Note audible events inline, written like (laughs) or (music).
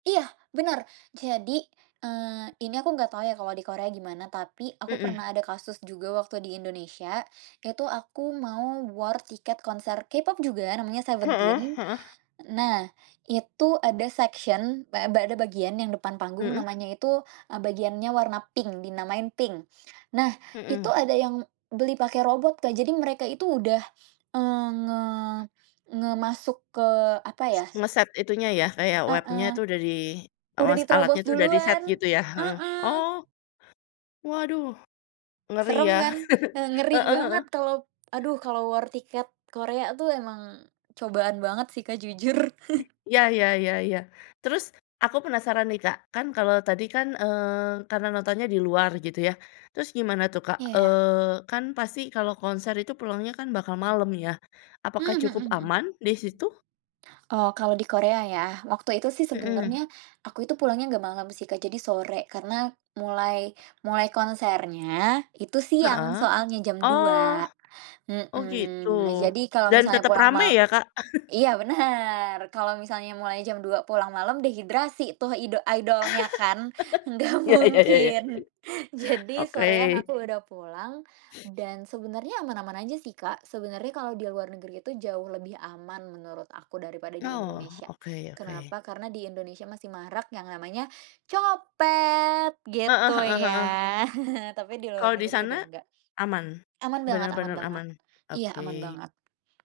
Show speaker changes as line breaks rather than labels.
Iya, benar. Jadi, eee, ini aku enggak tahu ya kalau di Korea gimana, tapi aku
Mhm.
pernah ada kasus juga waktu di Indonesia. Itu aku mau war tiket konser K-pop juga, namanya
Heeh
Seventeen.
heeh.
Nah, itu ada section ba eee, ada bagian yang depan panggung.
Mhm.
Namanya itu, eee, bagiannya warna pink, dinamakan pink. Nah, itu
Mhm.
ada yang beli pakai robot, Kak. Jadi mereka itu udah eee, nge nge masuk ke apa
S
ya
ngeset itunya ya, kayak web-nya
Heeh.
itu udah di
Udah
awas alatnya
diterobos
itu udah diset
duluan,
gitu ya, heeh.
heeh.
Oh, waduh, ngeri
Serem
ya.
kan,
(chuckles)
eee, ngeri
Heeh heeh.
banget kalau aduh, kalau war tiket Korea tuh emang cobaan banget sih, Kak, jujur. (chuckles)
Iya iya iya iya. Terus aku penasaran nih Kak, kan kalau tadi kan, eee, karena nontonnya di luar gitu ya. Terus gimana tuh, Kak,
Iya.
eee, kan pasti kalau konser itu pulangnya kan bakal malem ya,
Mmm,
apakah
mhm
cukup
mhm. Mmm.
aman di situ?
Oh, kalau di Korea ya, waktu itu sih
Mhm.
sebenarnya, aku itu pulangnya enggak malam sih, Kak. Jadi sore, karena mulai-mulai konsernya itu siang,
Heeh.
soalnya jam
Oh.
2.00,
Oh gitu.
mhm, nah jadi kalau
Dan
misalnya
tetep
pulang
rame
mal
ya, Kak?
iya,
(chuckles)
bener, kalau misalnya mulai jam 2.00 pulang malam, dehidrasi tuh ido idolnya kan
(laughs)
enggak
Iya iya iya iya.
mungkin. (chuckles) Jadi
Oke.
sorean aku udah pulang, dan sebenarnya aman-aman aja sih, Kak. Sebenarnya kalau di luar negeri itu jauh lebih aman menurut aku daripada di
Oh,
Indonesia.
oke oke.
Kenapa? Karena di Indonesia masih marak yang namanya copet
Heeh
gitu
heeh heeh.
ya. (chuckles) Tapi di luar
Kalau di
negeri udah
sana
enggak,
aman?
aman banget aman
Benar-benar
banget.
aman?
Iya, aman
Oke.
banget.